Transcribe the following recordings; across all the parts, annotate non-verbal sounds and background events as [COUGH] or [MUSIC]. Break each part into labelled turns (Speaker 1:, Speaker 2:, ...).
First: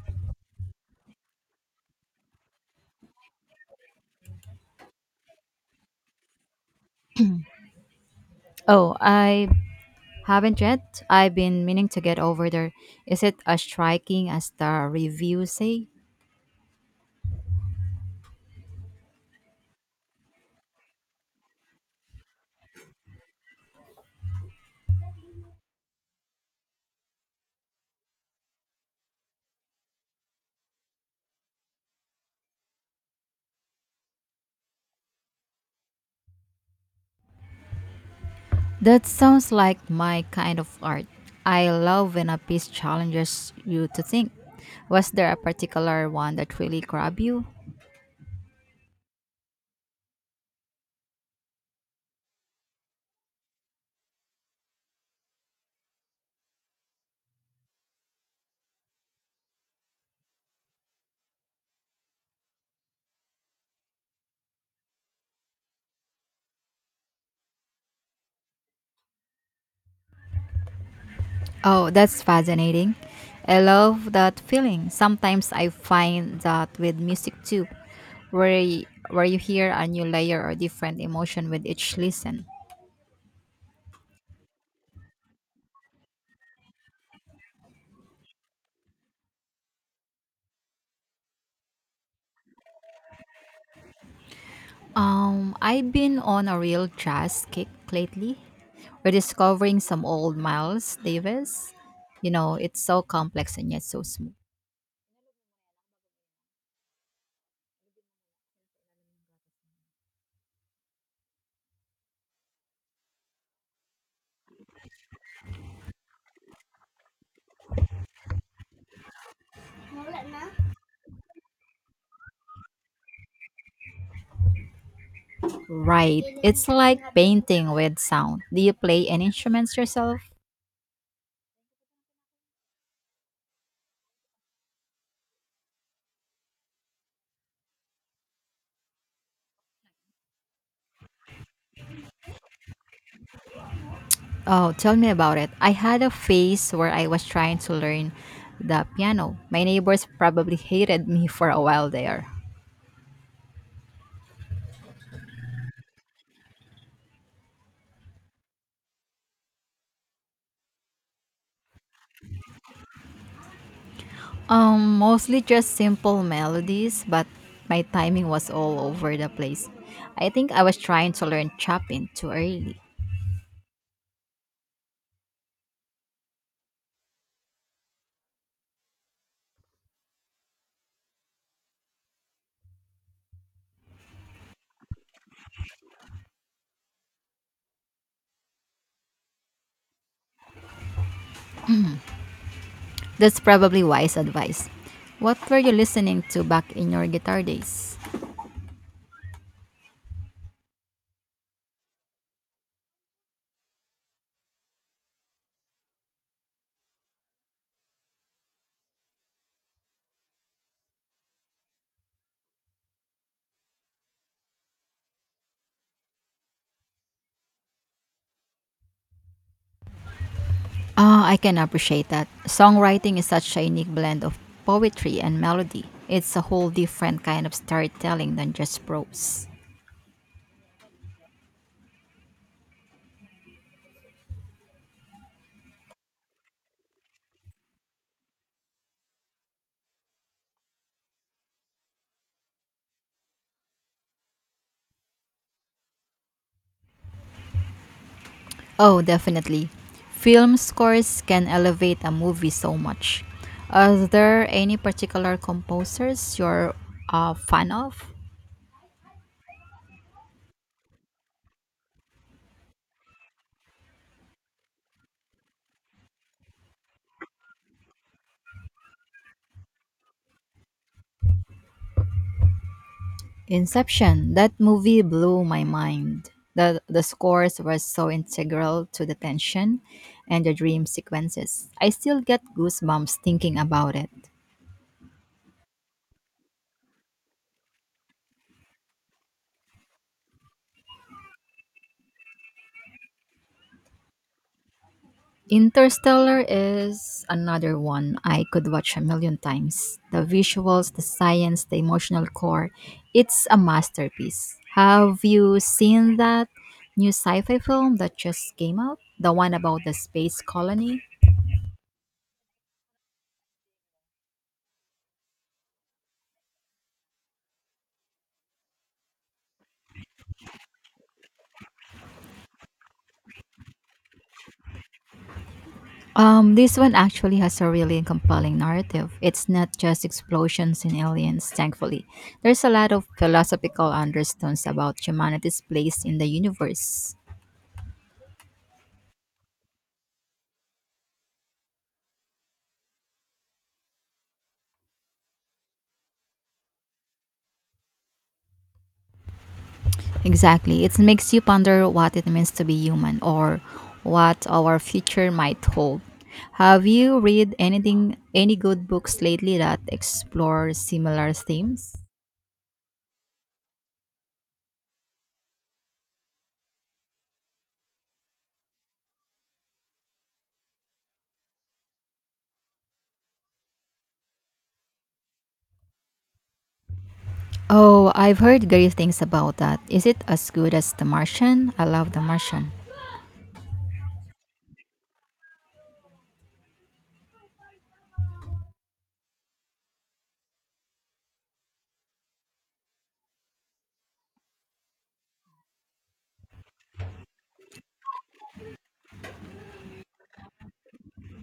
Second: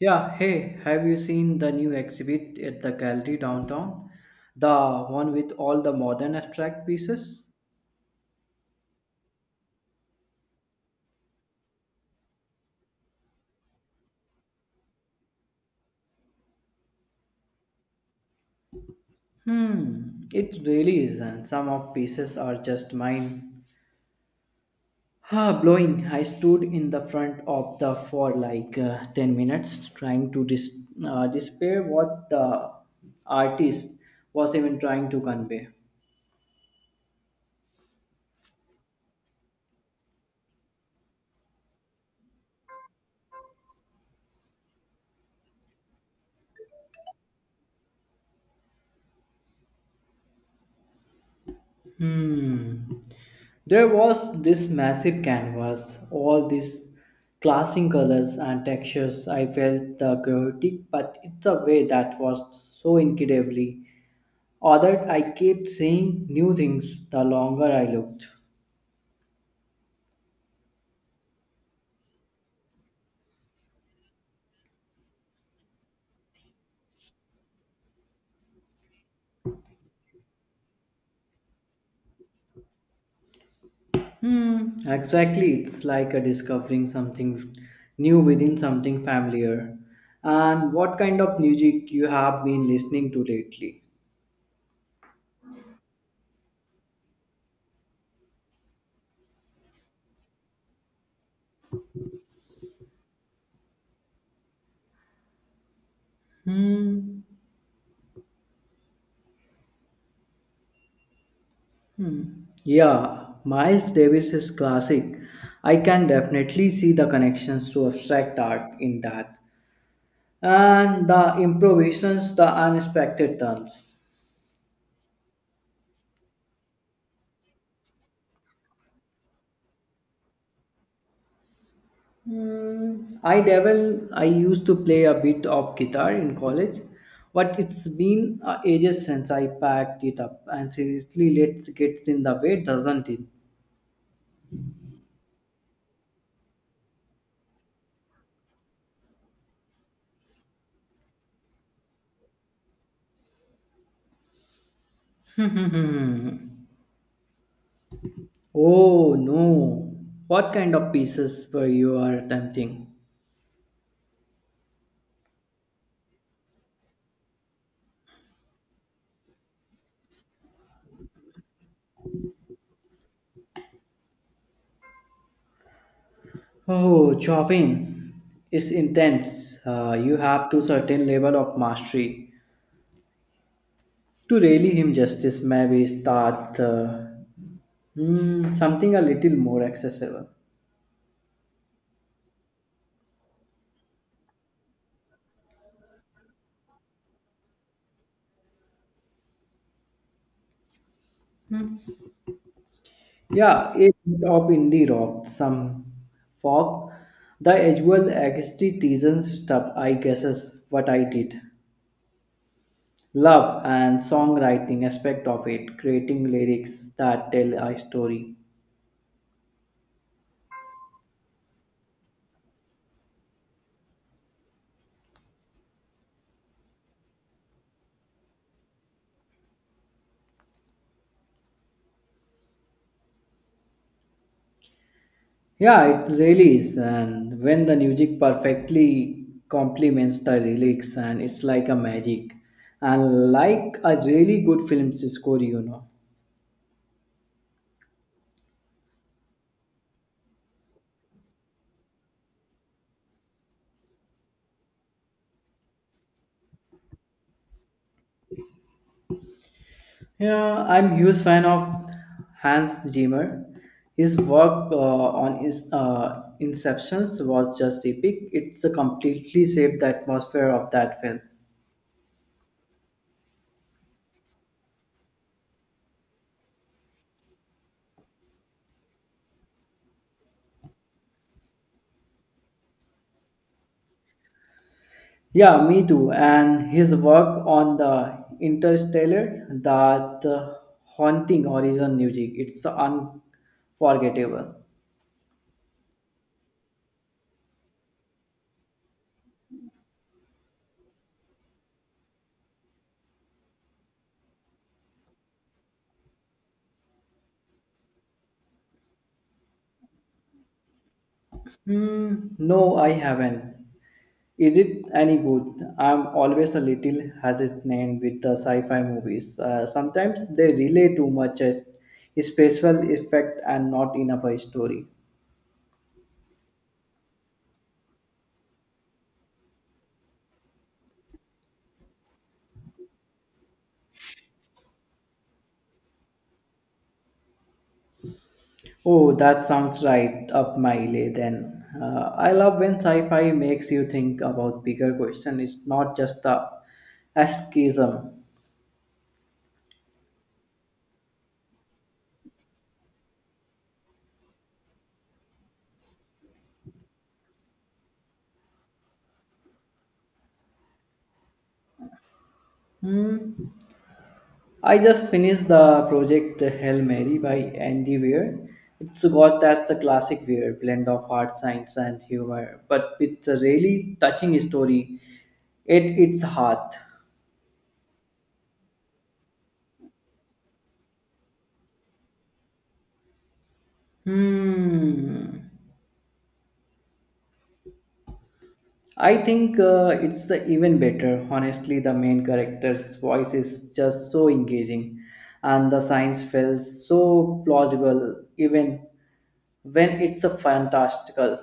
Speaker 1: Yeah, hey, have you seen the new exhibit at the gallery downtown? The one with all the modern abstract pieces?
Speaker 2: Oh, I haven't yet. I've been meaning to get over there. Is it as striking as the reviews say?
Speaker 1: Hmm, it really is, and some of pieces are just mind blowing. I stood in the front of the for like 10 minutes trying to despair what the artist was even trying to convey.
Speaker 2: That sounds like my kind of art. I love when a piece challenges you to think. Was there a particular one that really grabbed you?
Speaker 1: Hmm. There was this massive canvas, all these clashing colors and textures. I felt the chaotic, but it's a way that was so incredibly ordered. I kept seeing new things the longer I looked.
Speaker 2: Oh, that's fascinating. I love that feeling. Sometimes I find that with music too, where where you hear a new layer or different emotion with each listen.
Speaker 1: Hmm, exactly. It's like a discovering something new within something familiar. And what kind of music you have been listening to lately?
Speaker 2: I've been on a real jazz kick lately. We're discovering some old Miles Davis. You know, it's so complex and yet so smooth.
Speaker 1: Hmm. Yeah, Miles Davis is classic. I can definitely see the connections to abstract art in that. And the improvisations, the unexpected turns.
Speaker 2: Right. It's like painting with sound. Do you play any instruments yourself?
Speaker 1: I used to play a bit of guitar in college, but it's been ages since I packed it up. And seriously, let's get in the way, doesn't it?
Speaker 2: Oh, tell me about it. I had a phase where I was trying to learn the piano. My neighbors probably hated me for a while there.
Speaker 1: [LAUGHS] Oh no! What kind of pieces were you are attempting?
Speaker 2: Mostly just simple melodies, but my timing was all over the place. I think I was trying to learn Chopin too early.
Speaker 1: Oh, chopping is intense. You have to certain level of mastery to really him justice. Maybe start something a little more accessible.
Speaker 2: That's probably wise advice. What were you listening to back in your guitar days?
Speaker 1: Yeah, a bit of indie rock, some folk, the usual extreme stuff. I guess is what I did. Love and songwriting aspect of it, creating lyrics that tell a story.
Speaker 2: Ah, I can appreciate that. Songwriting is such a unique blend of poetry and melody. It's a whole different kind of storytelling than just prose.
Speaker 1: Yeah, it really is. And when the music perfectly complements the lyrics, and it's like a magic, and like a really good film score, you know.
Speaker 2: Oh, definitely. Film scores can elevate a movie so much. Are there any particular composers you're a fan of?
Speaker 1: Yeah, I'm huge fan of Hans Zimmer. His work on his Inceptions was just epic. It's completely shaped the atmosphere of that film.
Speaker 2: Inception. That movie blew my mind. The scores were so integral to the tension and the dream sequences. I still get goosebumps thinking about it.
Speaker 1: Yeah, me too. And his work on the Interstellar, that haunting horizon music, it's unforgettable.
Speaker 2: Interstellar is another one I could watch a million times. The visuals, the science, the emotional core, it's a masterpiece. Have you seen that new sci-fi film that just came out? The one about the space colony?
Speaker 1: Hmm, no, I haven't. Is it any good? I'm always a little hesitant with the sci-fi movies. Sometimes they relay too much as a special effect and not enough a story.
Speaker 2: This one actually has a really compelling narrative. It's not just explosions and aliens, thankfully. There's a lot of philosophical undertones about humanity's place in the universe.
Speaker 1: Oh, that sounds right up my alley then. I love when sci-fi makes you think about bigger questions. It's not just the escapism.
Speaker 2: Exactly. It makes you ponder what it means to be human or what our future might hold. Have you read anything any good books lately that explore similar themes?
Speaker 1: Hmm. I just finished the project Hail Mary by Andy Weir. It's got that's the classic Weir blend of hard science and humor, but with a really touching story. It's hard.
Speaker 2: Oh, I've heard great things about that. Is it as good as The Martian? I love The Martian.
Speaker 1: Hmm. I think it's even better. Honestly, the main character's voice is just so engaging, and the science feels so plausible, even when it's a fantastical.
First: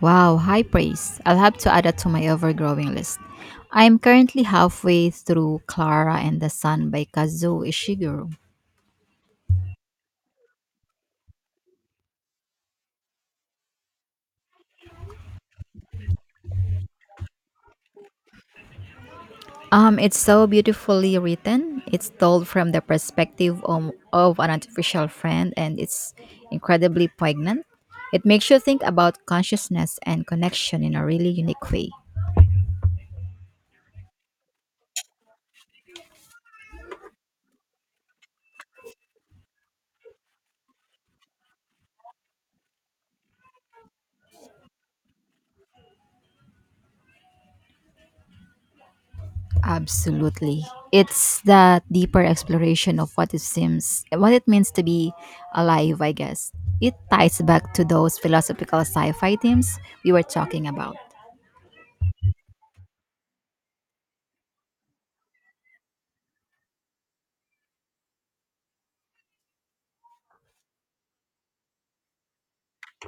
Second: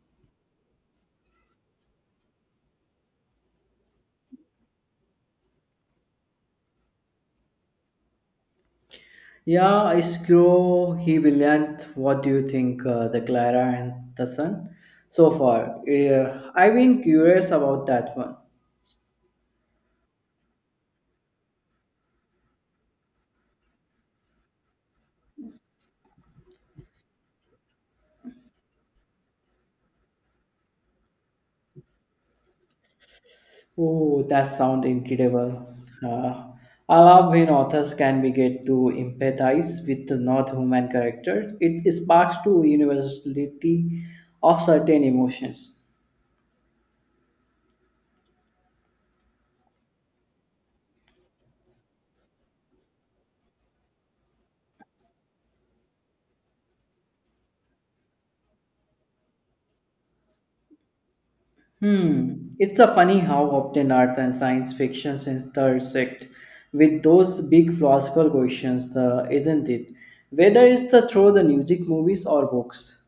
Speaker 2: Wow, high praise. I'll have to add that to my overgrowing list. I'm currently halfway through Clara and the Sun by Kazuo Ishiguro.
Speaker 1: Yeah, Screw, he Villiant, what do you think, the Clara and the Sun? So far, I've been curious about that one.
Speaker 2: It's so beautifully written. It's told from the perspective of an artificial friend, and it's incredibly poignant. It makes you think about consciousness and connection in a really unique way.
Speaker 1: Oh, that sounds incredible. Uh, I love when authors can be get to empathize with the non-human character. It sparks to universality of certain emotions.
Speaker 2: Absolutely, it's that deeper exploration of what it seems, what it means to be alive. I guess it ties back to those philosophical sci-fi themes we were talking about.
Speaker 1: Hmm, it's a funny how often art and science fictions intersect with those big philosophical questions, isn't it? Whether it's through the music, movies, or books.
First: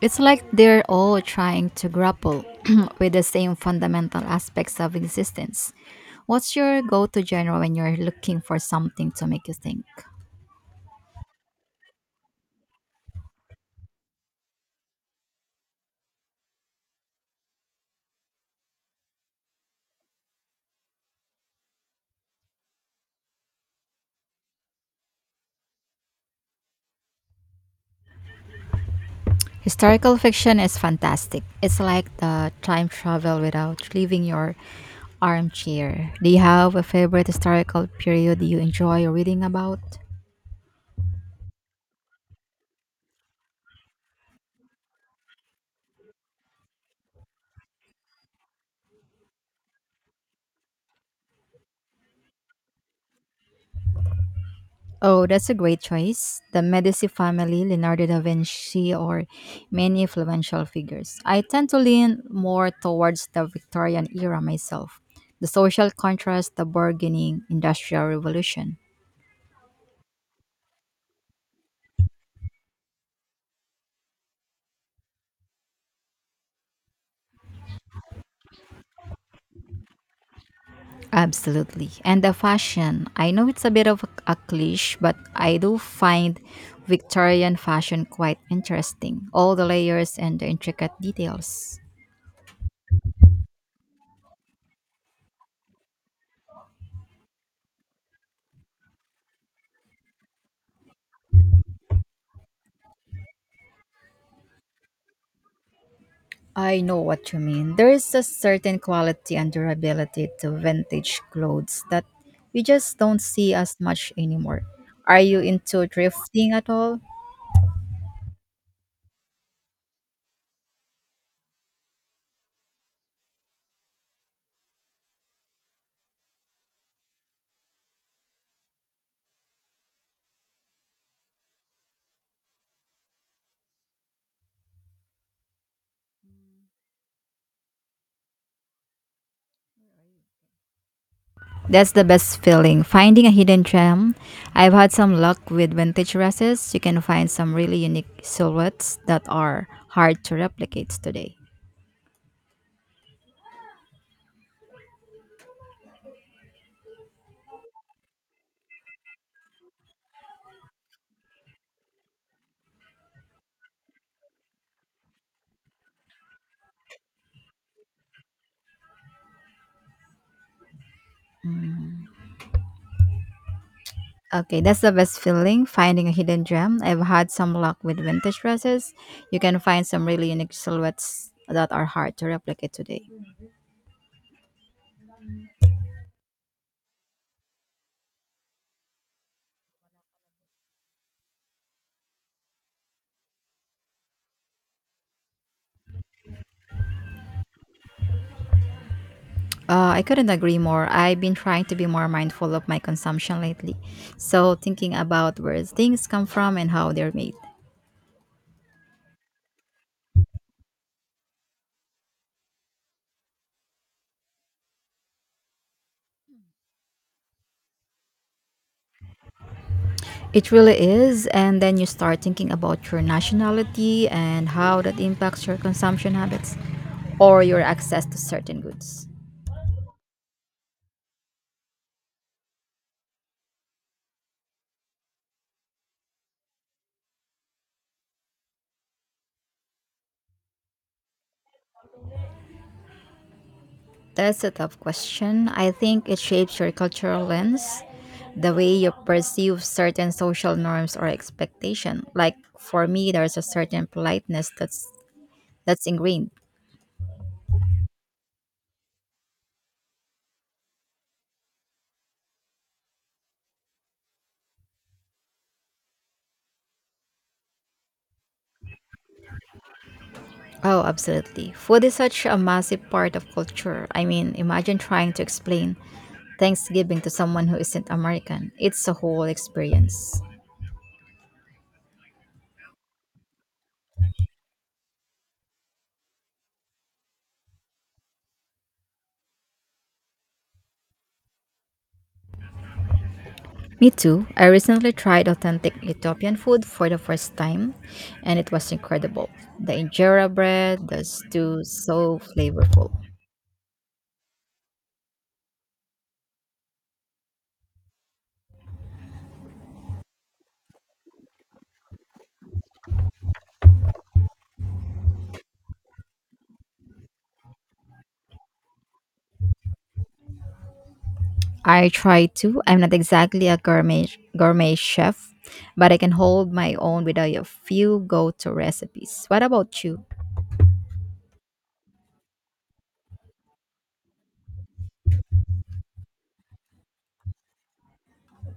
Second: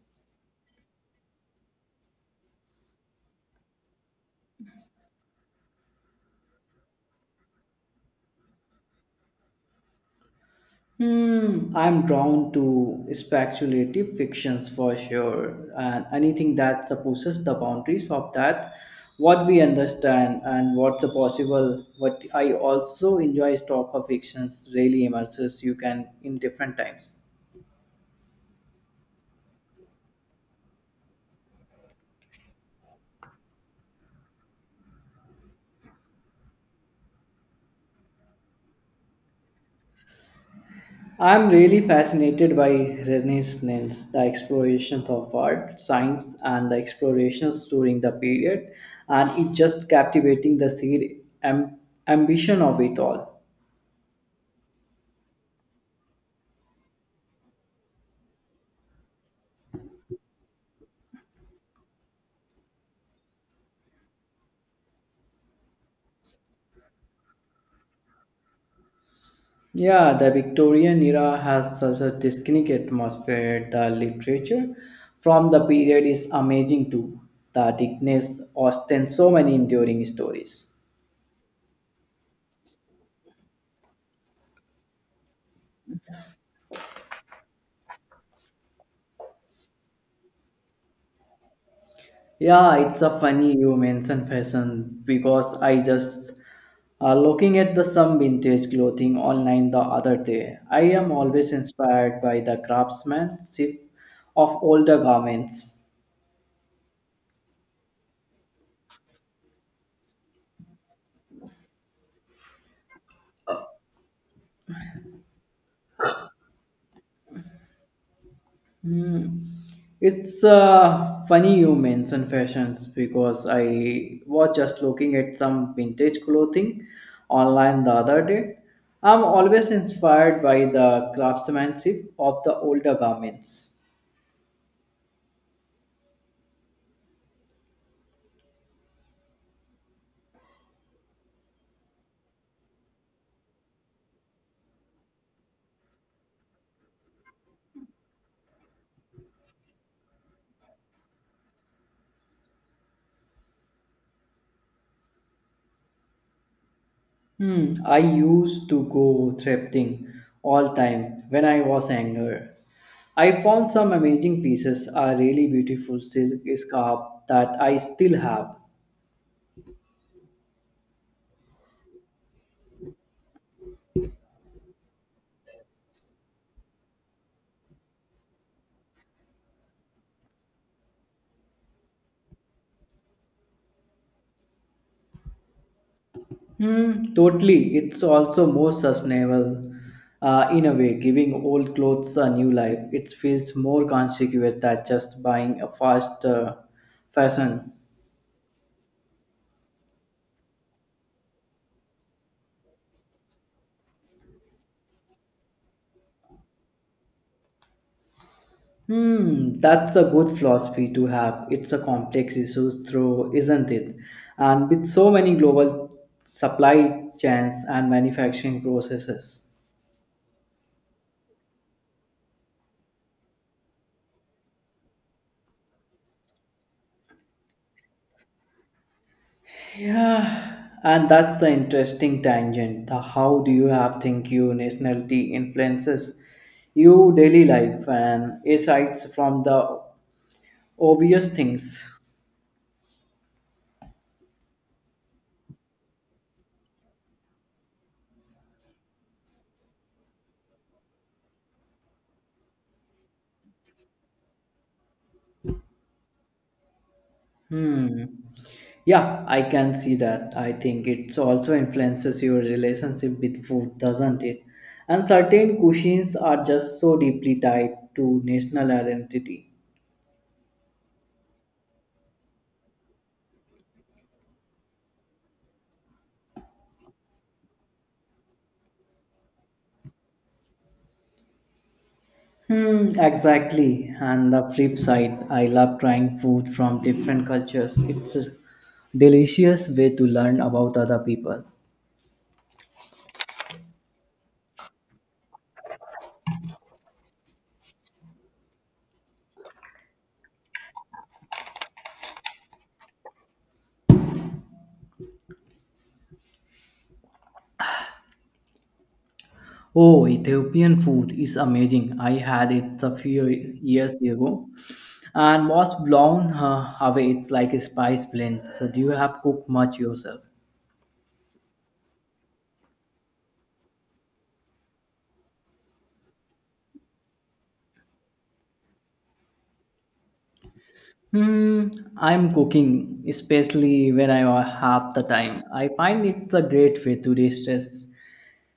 Speaker 2: It's like they're all trying to grapple [CLEARS THROAT] with the same fundamental aspects of existence. What's your go to genre when you're looking for something to make you think?
Speaker 1: Hmm, I'm drawn to speculative fictions for sure, and anything that supposes the boundaries of that, what we understand and what's a possible. What I also enjoy is of fictions really immerses you can in different times.
Speaker 2: Historical fiction is fantastic. It's like the time travel without leaving your armchair. Do you have a favorite historical period you enjoy reading about?
Speaker 1: I'm really fascinated by Renaissance, the explorations of art, science, and the explorations during the period, and it just captivating the sheer am- ambition of it all.
Speaker 2: Oh, that's a great choice. The Medici family, Leonardo da Vinci, or many influential figures. I tend to lean more towards the Victorian era myself. The social contrast, the burgeoning industrial revolution.
Speaker 1: Yeah, the Victorian era has such a distinct atmosphere. The literature from the period is amazing too. The Dickens Austen so many enduring stories.
Speaker 2: Absolutely. And the fashion. I know it's a bit of a cliche, but I do find Victorian fashion quite interesting. All the layers and the intricate details.
Speaker 1: Yeah, it's a funny you mention fashion because I just looking at the some vintage clothing online the other day. I am always inspired by the craftsmanship of older garments.
Speaker 2: I know what you mean. There is a certain quality and durability to vintage clothes that we just don't see as much anymore. Are you into thrifting at all?
Speaker 1: Hmm. It's funny you mention fashions because I was just looking at some vintage clothing online the other day. I'm always inspired by the craftsmanship of the older garments.
Speaker 2: That's the best feeling, finding a hidden gem. I've had some luck with vintage dresses. You can find some really unique silhouettes that are hard to replicate today.
Speaker 1: Hmm. I used to go thrifting all time when I was younger. I found some amazing pieces, a really beautiful silk scarf that I still have.
Speaker 2: Okay, that's the best feeling, finding a hidden gem. I've had some luck with vintage dresses. You can find some really unique silhouettes that are hard to replicate today.
Speaker 1: Hmm, totally. It's also more sustainable in a way, giving old clothes a new life. It feels more consequent than just buying a fast fashion.
Speaker 2: I couldn't agree more. I've been trying to be more mindful of my consumption lately. So, thinking about where things come from and how they're made.
Speaker 1: Hmm, that's a good philosophy to have. It's a complex issue, through, isn't it? And with so many global supply chains and manufacturing processes.
Speaker 2: It really is. And then you start thinking about your nationality and how that impacts your consumption habits or your access to certain goods.
Speaker 1: Yeah, and that's the interesting tangent. The how do you have think your nationality influences your daily life and asides from the obvious things.
Speaker 2: That's a tough question. I think it shapes your cultural lens, the way you perceive certain social norms or expectation. Like for me, there's a certain politeness that's ingrained.
Speaker 1: Hmm. Yeah, I can see that. I think it also influences your relationship with food, doesn't it? And certain cuisines are just so deeply tied to national identity.
Speaker 2: Oh, absolutely. Food is such a massive part of culture. I mean, imagine trying to explain Thanksgiving to someone who isn't American. It's a whole experience.
Speaker 1: Hmm, exactly. And the flip side, I love trying food from different cultures. It's a delicious way to learn about other people.
Speaker 2: Me too. I recently tried authentic Ethiopian food for the first time, and it was incredible. The injera bread, the stew, so flavorful.
Speaker 1: Oh, Ethiopian food is amazing. I had it a few years ago and was blown away. It's like a spice blend. So, do you have cooked much yourself?
Speaker 2: I try to. I'm not exactly a gourmet chef, but I can hold my own with a few go-to recipes. What about you?
Speaker 1: Hmm, I'm cooking, especially when I have the time. I find it's a great way to de-stress.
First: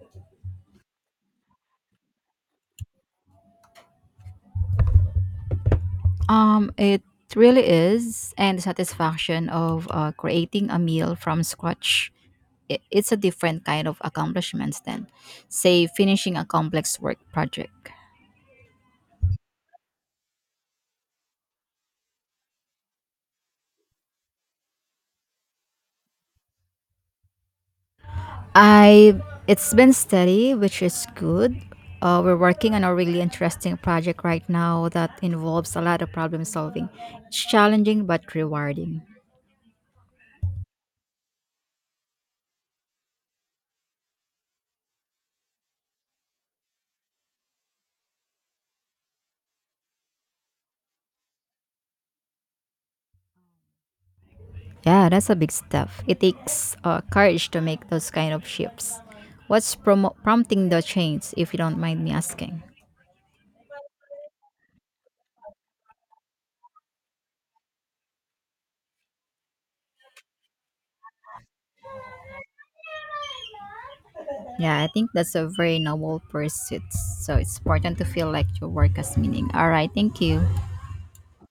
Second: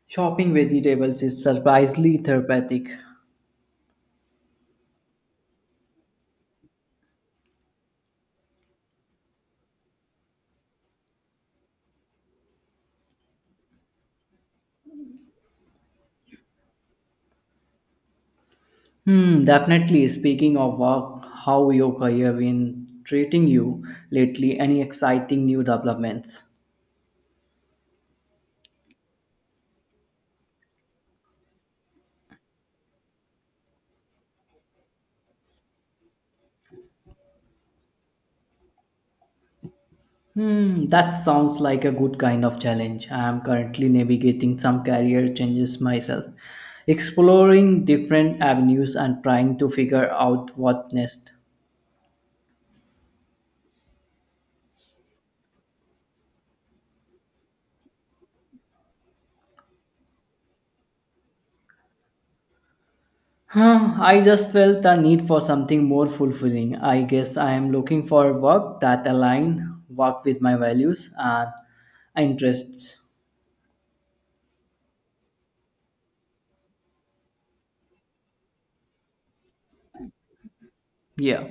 Speaker 1: Chopping vegetables is surprisingly therapeutic.
Speaker 2: It really is, and the satisfaction of creating a meal from scratch. It's a different kind of accomplishments than, say, finishing a complex work project.
Speaker 1: Hmm, definitely. Speaking of work, how your career been treating you lately? Any exciting new developments?
Speaker 2: I it's been steady, which is good. We're working on a really interesting project right now that involves a lot of problem solving. It's challenging but rewarding.
Speaker 1: Hmm, that sounds like a good kind of challenge. I am currently navigating some career changes myself, exploring different avenues and trying to figure out what next.
Speaker 2: Yeah, that's a big stuff. It takes courage to make those kind of shifts. What's prompting the change, if you don't mind me asking?
Speaker 1: Huh, I just felt the need for something more fulfilling. I guess I am looking for work that align work with my values and interests.
Speaker 2: Yeah, I think that's a very noble pursuit. So it's important to feel like your work has meaning. All right, thank you.
Speaker 1: Yeah.